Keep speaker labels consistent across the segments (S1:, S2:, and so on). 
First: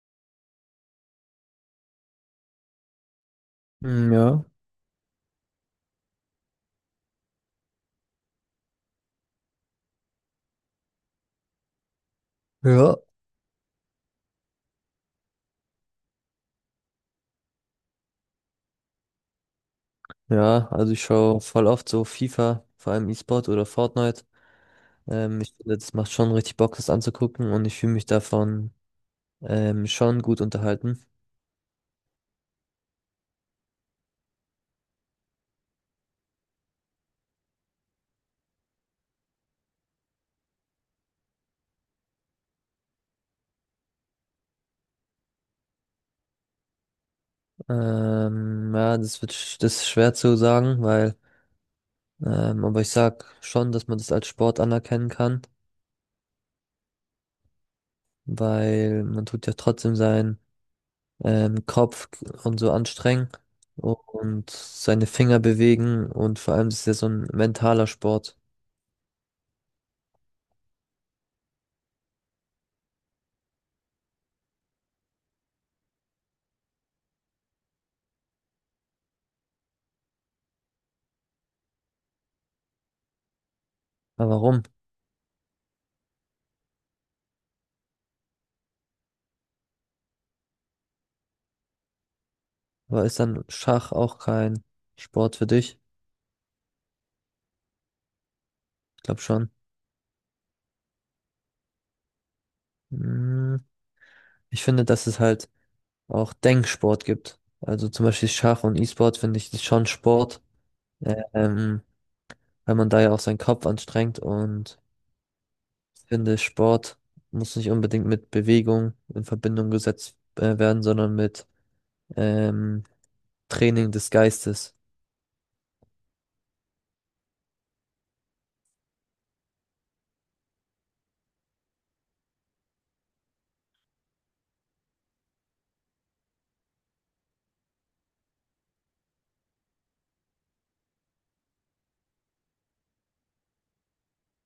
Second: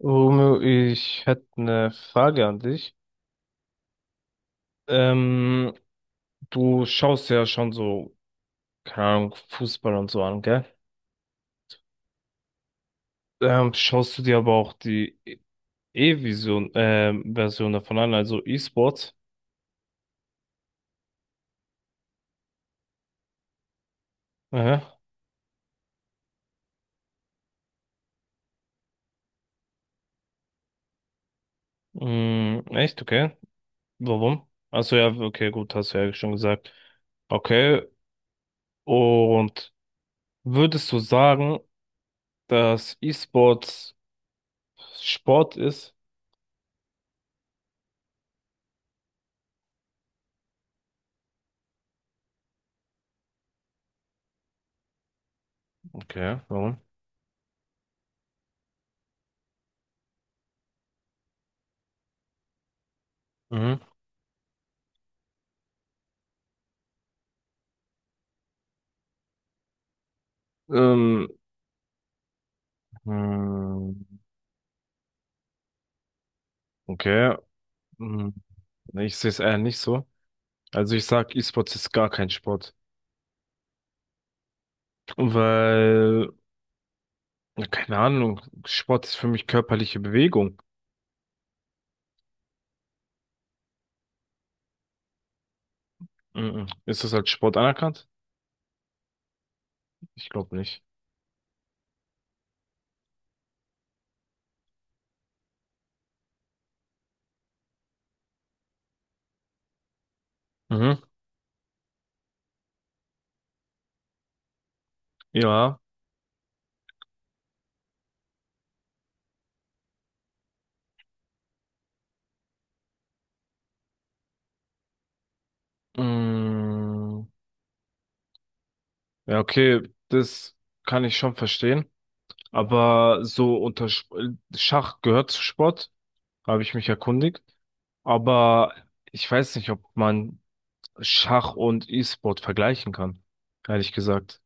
S1: Romeo, ich hätte eine Frage an dich.
S2: Mm, ja,
S1: Ähm, Du schaust ja schon so, keine Ahnung, Fußball und so an, gell?
S2: ja.
S1: Schaust du dir aber auch die E-Vision, Version davon an, also E-Sports?
S2: Ja, also ich schaue voll oft so FIFA, vor allem E-Sport oder Fortnite.
S1: Aha.
S2: Ich finde, das macht schon richtig Bock, das anzugucken, und ich fühle mich davon schon gut unterhalten.
S1: Mm, echt? Okay. Warum? Achso, ja, okay, gut, hast du ja schon gesagt. Okay. Und würdest du sagen, dass E-Sports Sport ist?
S2: Ja, das wird, das ist schwer zu sagen, weil, aber ich sag schon, dass man das als Sport anerkennen kann,
S1: Okay, warum?
S2: weil man tut ja trotzdem seinen Kopf und so anstrengen
S1: Mhm.
S2: und seine Finger bewegen, und vor allem das ist ja so ein mentaler Sport.
S1: Ähm, hm, okay. Mhm. Nee, ich sehe es eher nicht so. Also ich sag, E-Sports ist gar kein Sport.
S2: Aber warum?
S1: Weil, ja, keine Ahnung, Sport ist für mich körperliche Bewegung.
S2: Aber ist dann Schach auch kein Sport für dich?
S1: Mhm. Ist das als Sport anerkannt?
S2: Ich glaube schon.
S1: Ich glaube nicht.
S2: Hm, ich finde, dass es halt auch Denksport gibt. Also zum Beispiel Schach und E-Sport finde ich ist schon Sport,
S1: Mhm.
S2: ähm, weil man da ja auch seinen Kopf anstrengt, und
S1: Ja.
S2: ich finde, Sport muss nicht unbedingt mit Bewegung in Verbindung gesetzt werden, sondern mit ähm, Training des Geistes.
S1: Mhm. Ja, okay, das kann ich schon verstehen. Aber so unter Schach gehört zu Sport, habe ich mich erkundigt. Aber ich weiß nicht, ob man Schach und E-Sport vergleichen kann, ehrlich gesagt.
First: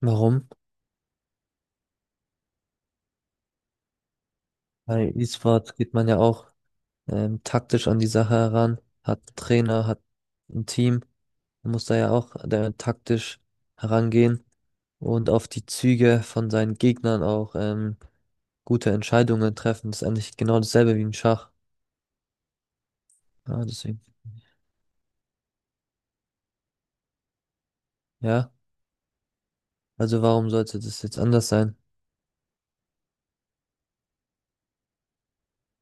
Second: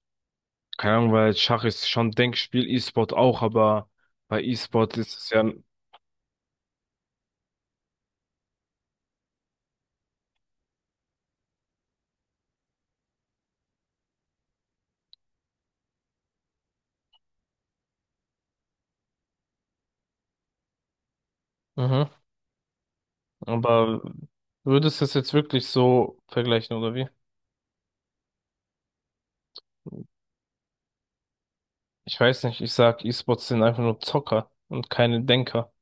S2: Warum?
S1: Keine Ahnung, weil Schach ist schon Denkspiel, E-Sport auch, aber bei E-Sport
S2: Bei
S1: ist es ja,
S2: E-Sport geht man ja auch taktisch an die Sache heran, hat einen Trainer, hat ein Team. Man muss da ja auch taktisch herangehen und auf die Züge von seinen Gegnern auch gute Entscheidungen treffen. Das ist eigentlich genau dasselbe wie im Schach.
S1: mhm,
S2: Ja, deswegen,
S1: aber würdest du es jetzt wirklich so vergleichen oder wie?
S2: ja. Also warum sollte das jetzt anders sein?
S1: Ich weiß nicht, ich sag, E-Sports sind einfach nur Zocker und keine Denker.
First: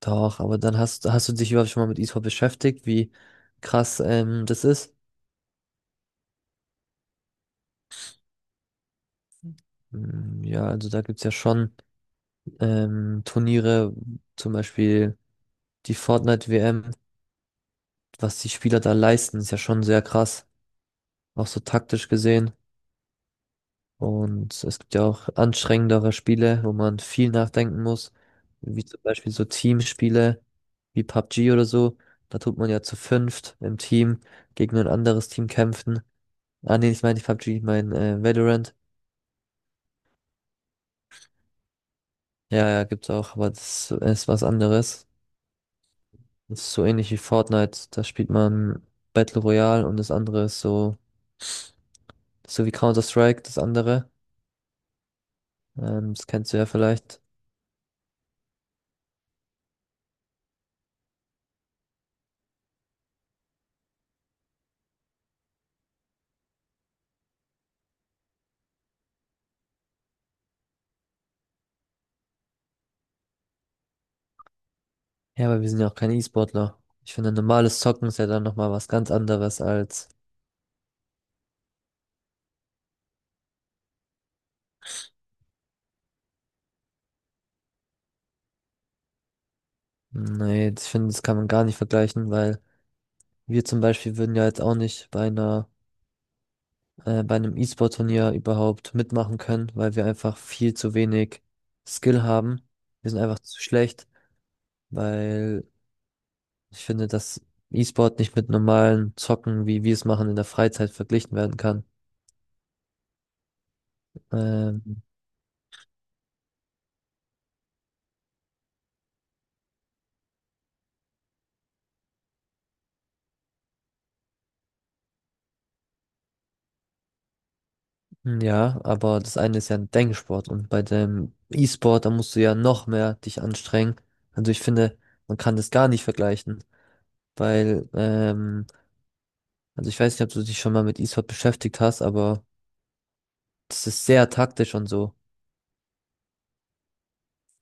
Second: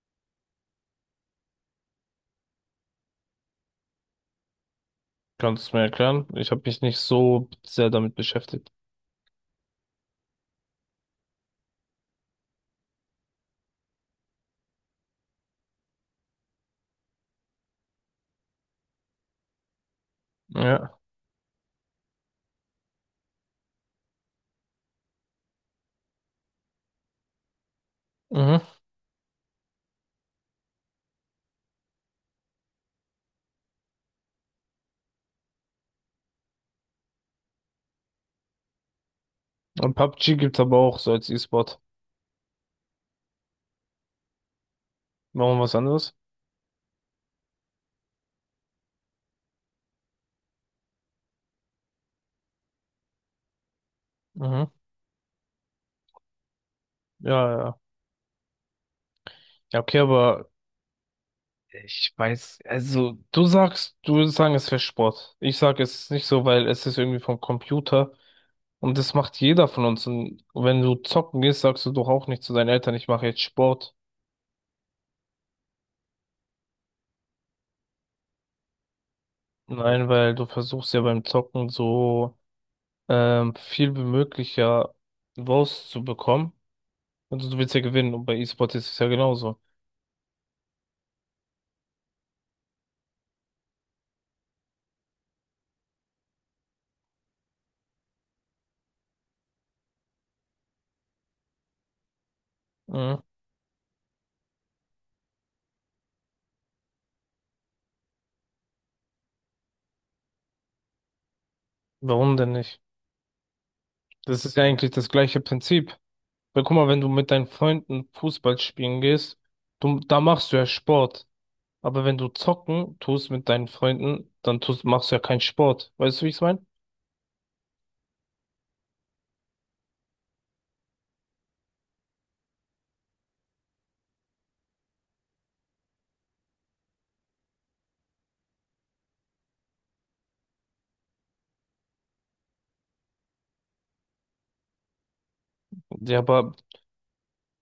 S2: Doch, aber dann hast du dich überhaupt schon mal mit Esport beschäftigt, wie krass das ist?
S1: Kannst du mir erklären? Ich habe mich nicht so sehr damit beschäftigt.
S2: Hm, ja, also da gibt's ja schon Turniere, zum Beispiel die Fortnite-WM. Was die Spieler da leisten, ist ja schon sehr krass,
S1: Ja.
S2: auch so taktisch gesehen. Und es gibt ja auch anstrengendere Spiele, wo man viel nachdenken muss,
S1: Mhm.
S2: wie zum Beispiel so Teamspiele wie PUBG oder so. Da tut man ja zu fünft im Team gegen ein anderes Team kämpfen. Ah nee, ich meine nicht PUBG, ich meine Valorant.
S1: Und PUBG gibt's aber auch so als E-Sport.
S2: Ja, ja, gibt's auch, aber das ist was anderes.
S1: Machen wir was anderes?
S2: Das ist so ähnlich wie Fortnite. Da spielt man Battle Royale, und das andere ist so, so wie Counter-Strike, das andere.
S1: Mhm.
S2: Das kennst du ja vielleicht.
S1: Ja, ja. Ja, okay, aber ich weiß, also du sagst, du würdest sagen, es wäre Sport. Ich sage, es ist nicht so, weil es ist irgendwie vom Computer und das macht jeder von uns. Und wenn du zocken gehst, sagst du doch auch nicht zu deinen Eltern, ich mache jetzt Sport.
S2: Ja, aber wir sind ja auch keine E-Sportler. Ich finde, normales Zocken ist ja dann nochmal was ganz anderes
S1: Nein,
S2: als,
S1: weil du versuchst ja beim Zocken so viel wie möglich ja rauszubekommen. Also du willst ja gewinnen und bei E-Sport ist es ja genauso.
S2: nee, ich finde, das kann man gar nicht vergleichen, weil wir zum Beispiel würden ja jetzt auch nicht bei einer, bei einem E-Sport-Turnier überhaupt mitmachen können, weil wir einfach viel zu wenig Skill haben. Wir sind
S1: Mhm.
S2: einfach zu schlecht, weil ich finde, dass E-Sport nicht mit normalen Zocken, wie wir es machen, in der Freizeit verglichen werden kann.
S1: Warum denn nicht? Das ist ja eigentlich
S2: Ähm,
S1: das gleiche Prinzip. Weil guck mal, wenn du mit deinen Freunden Fußball spielen gehst, du, da machst du ja Sport. Aber wenn du zocken tust mit deinen Freunden, dann tust, machst du ja keinen Sport. Weißt du, wie ich es meine?
S2: Ja, aber das eine ist ja ein Denksport, und bei dem E-Sport, da musst du ja noch mehr dich anstrengen. Also ich finde, man kann das gar nicht vergleichen, weil, also ich weiß nicht, ob du dich schon mal mit E-Sport beschäftigt hast, aber das ist sehr taktisch und so.
S1: Ja, aber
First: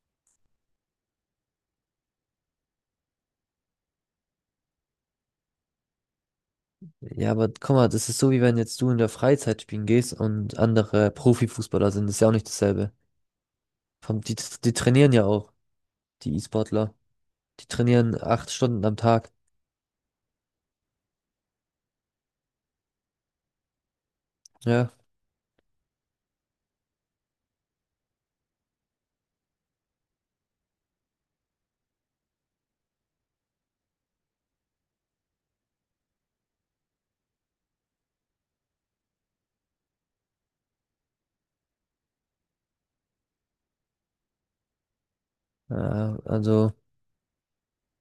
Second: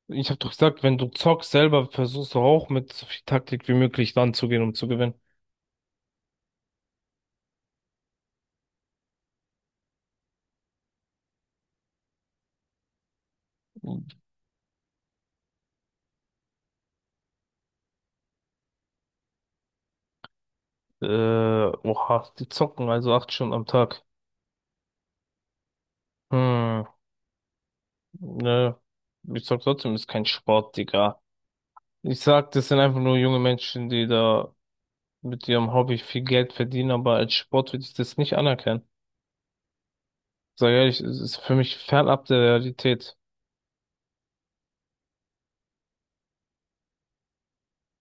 S1: ich habe doch gesagt, wenn du zockst selber, versuchst du auch mit so viel Taktik wie möglich ranzugehen, um zu gewinnen.
S2: Ja, aber guck mal, das ist so, wie wenn jetzt du in der Freizeit spielen gehst und andere Profifußballer sind, das ist ja auch nicht dasselbe. Die, die trainieren ja auch, die E-Sportler. Die trainieren 8 Stunden am Tag.
S1: Oha, die zocken also 8 Stunden am Tag.
S2: Ja,
S1: Hm, ne. Ich sag trotzdem, ist kein Sport, Digga. Ich sag, das sind einfach nur junge Menschen, die da mit ihrem Hobby viel Geld verdienen, aber als Sport würde ich das nicht anerkennen. Sag ehrlich, es ist für mich fernab der Realität.
S2: also.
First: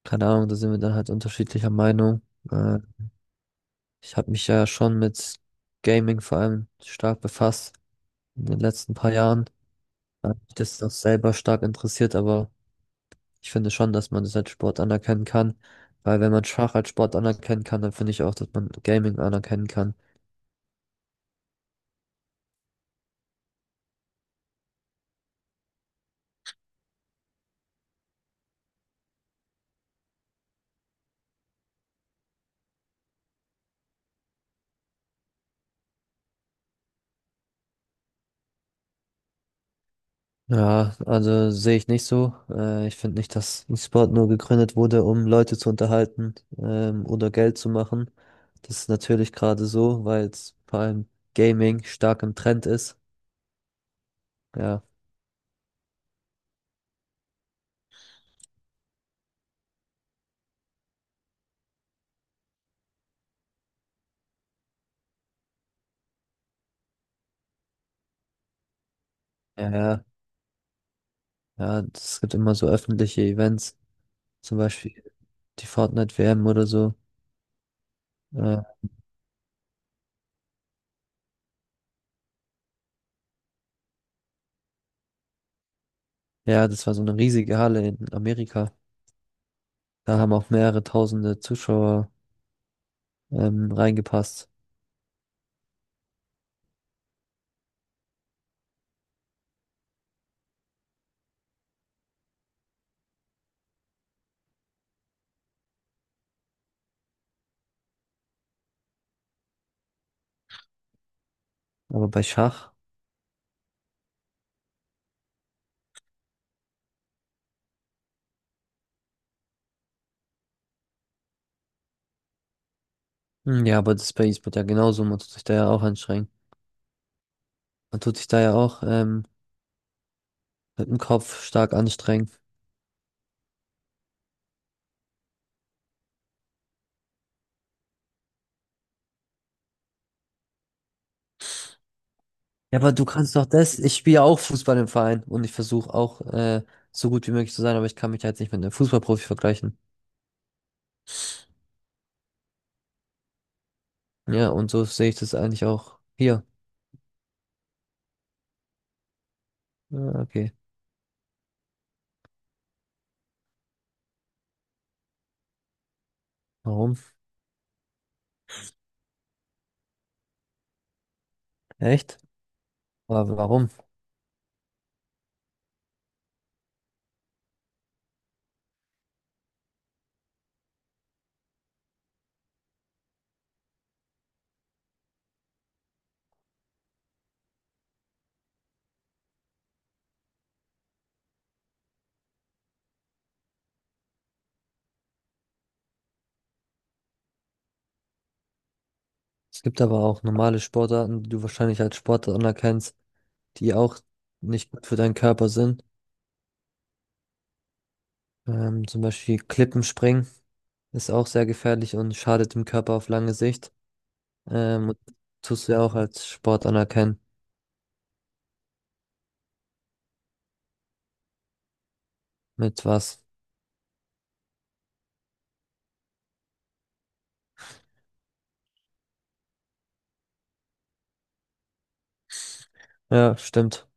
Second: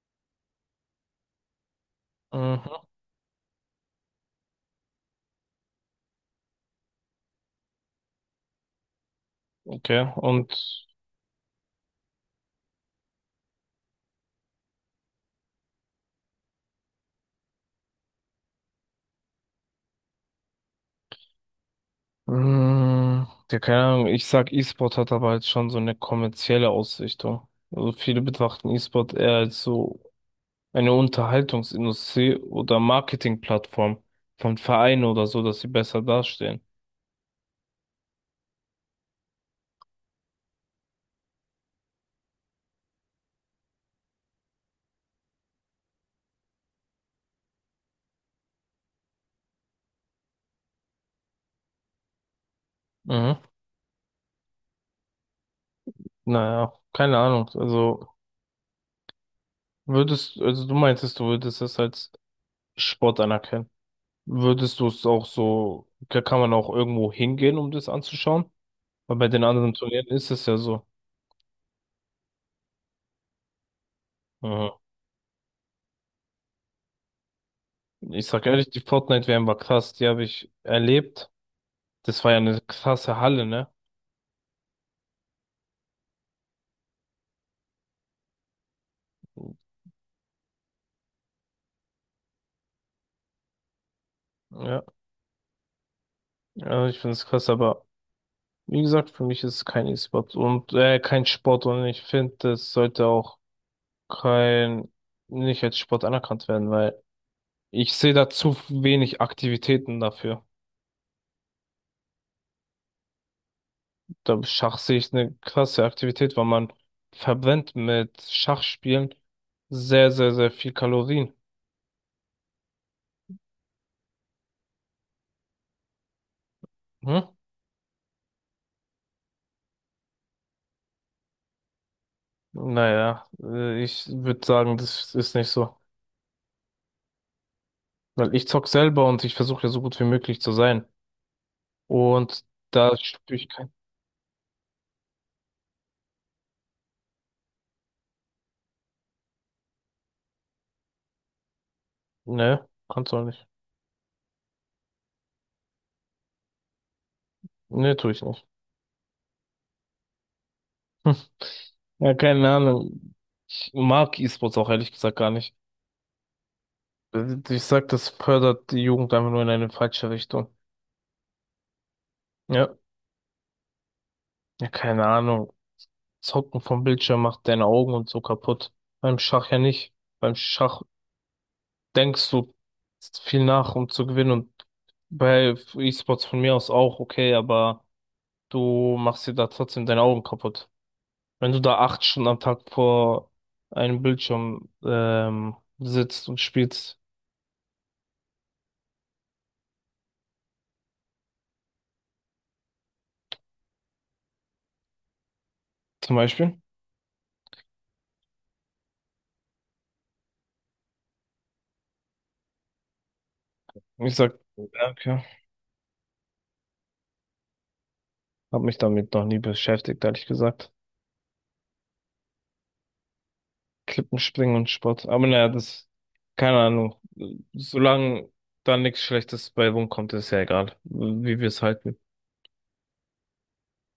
S2: Keine Ahnung, da sind wir dann halt unterschiedlicher Meinung. Äh,
S1: Mhm.
S2: Ich habe mich ja schon mit Gaming vor allem stark befasst in den letzten paar Jahren.
S1: Okay,
S2: Mich
S1: und
S2: das ist auch selber stark interessiert, aber ich finde schon, dass man das als Sport anerkennen kann. Weil wenn man Schach als Sport anerkennen kann, dann finde ich auch, dass man Gaming anerkennen kann.
S1: ja, keine Ahnung, ich sag, E-Sport hat aber jetzt schon so eine kommerzielle Ausrichtung. Also viele betrachten E-Sport eher als so eine Unterhaltungsindustrie oder Marketingplattform von Vereinen oder so, dass sie besser dastehen.
S2: Ja, also sehe ich nicht so. Ich finde nicht, dass ein Sport nur gegründet wurde, um Leute zu unterhalten, oder Geld zu machen. Das ist natürlich gerade so, weil jetzt vor allem Gaming stark im Trend ist.
S1: Mhm.
S2: Ja,
S1: Naja, keine Ahnung. Also würdest, also du meintest, du würdest es als Sport anerkennen. Würdest du es auch so, da kann man auch irgendwo hingehen, um das anzuschauen? Weil bei den
S2: ja,
S1: anderen
S2: ja,
S1: Turnieren ist es ja so.
S2: ja, es gibt immer so öffentliche Events, zum
S1: Mhm.
S2: Beispiel die Fortnite-WM oder so.
S1: Ich sag
S2: Äh,
S1: ehrlich, die Fortnite-WM war krass, die habe ich erlebt. Das war ja eine krasse Halle, ne?
S2: ja, das war so eine riesige Halle in Amerika. Da haben auch mehrere tausende Zuschauer, reingepasst.
S1: Ja, ja, ich finde es krass, aber wie gesagt, für mich ist es kein E-Sport und kein Sport und ich finde, das sollte auch kein, nicht als Sport anerkannt werden, weil ich sehe da zu wenig Aktivitäten dafür.
S2: Aber bei Schach,
S1: Da Schach sehe ich eine krasse Aktivität, weil man verbrennt mit Schachspielen sehr, sehr, sehr viel Kalorien.
S2: hm, ja, aber das ist bei E-Sport ja genauso, man tut sich da ja auch anstrengen.
S1: Hm?
S2: Man tut sich da ja auch mit dem Kopf stark anstrengen.
S1: Naja, ich würde sagen, das ist nicht so. Weil ich zock selber und ich versuche ja so gut wie möglich zu sein. Und
S2: Ja, aber
S1: da
S2: du kannst
S1: spüre
S2: doch
S1: ich kein.
S2: das. Ich spiele ja auch Fußball im Verein und ich versuche auch so gut wie möglich zu sein, aber ich kann mich halt nicht mit einem Fußballprofi vergleichen.
S1: Ne, kannst du auch nicht.
S2: Ja, und so sehe ich das eigentlich auch hier.
S1: Ne, tue ich nicht.
S2: Ja, okay.
S1: Ja, keine Ahnung. Ich mag E-Sports auch ehrlich gesagt gar nicht.
S2: Warum?
S1: Ich sag, das fördert die Jugend einfach nur in eine falsche Richtung.
S2: Echt?
S1: Ja,
S2: Aber warum?
S1: ja, keine Ahnung. Zocken vom Bildschirm macht deine Augen und so kaputt. Beim Schach ja nicht. Beim Schach denkst du viel nach, um zu gewinnen und bei E-Sports von mir aus auch okay, aber du machst dir da trotzdem deine Augen kaputt. Wenn du da 8 Stunden am Tag vor einem Bildschirm sitzt und spielst,
S2: Es gibt aber auch normale Sportarten, die du wahrscheinlich als Sportart anerkennst, die auch nicht gut für deinen Körper sind.
S1: zum Beispiel.
S2: Zum Beispiel Klippenspringen ist auch sehr gefährlich und schadet dem Körper auf lange Sicht.
S1: Ich sag,
S2: Ähm,
S1: danke,
S2: Tust du ja auch als Sport anerkennen.
S1: hab mich damit noch nie beschäftigt, ehrlich gesagt.
S2: Mit was?
S1: Klippenspringen und Sport. Aber naja, das, keine Ahnung. Solange da nichts Schlechtes bei rumkommt, ist ja egal, wie wir es halten.
S2: Ja, stimmt.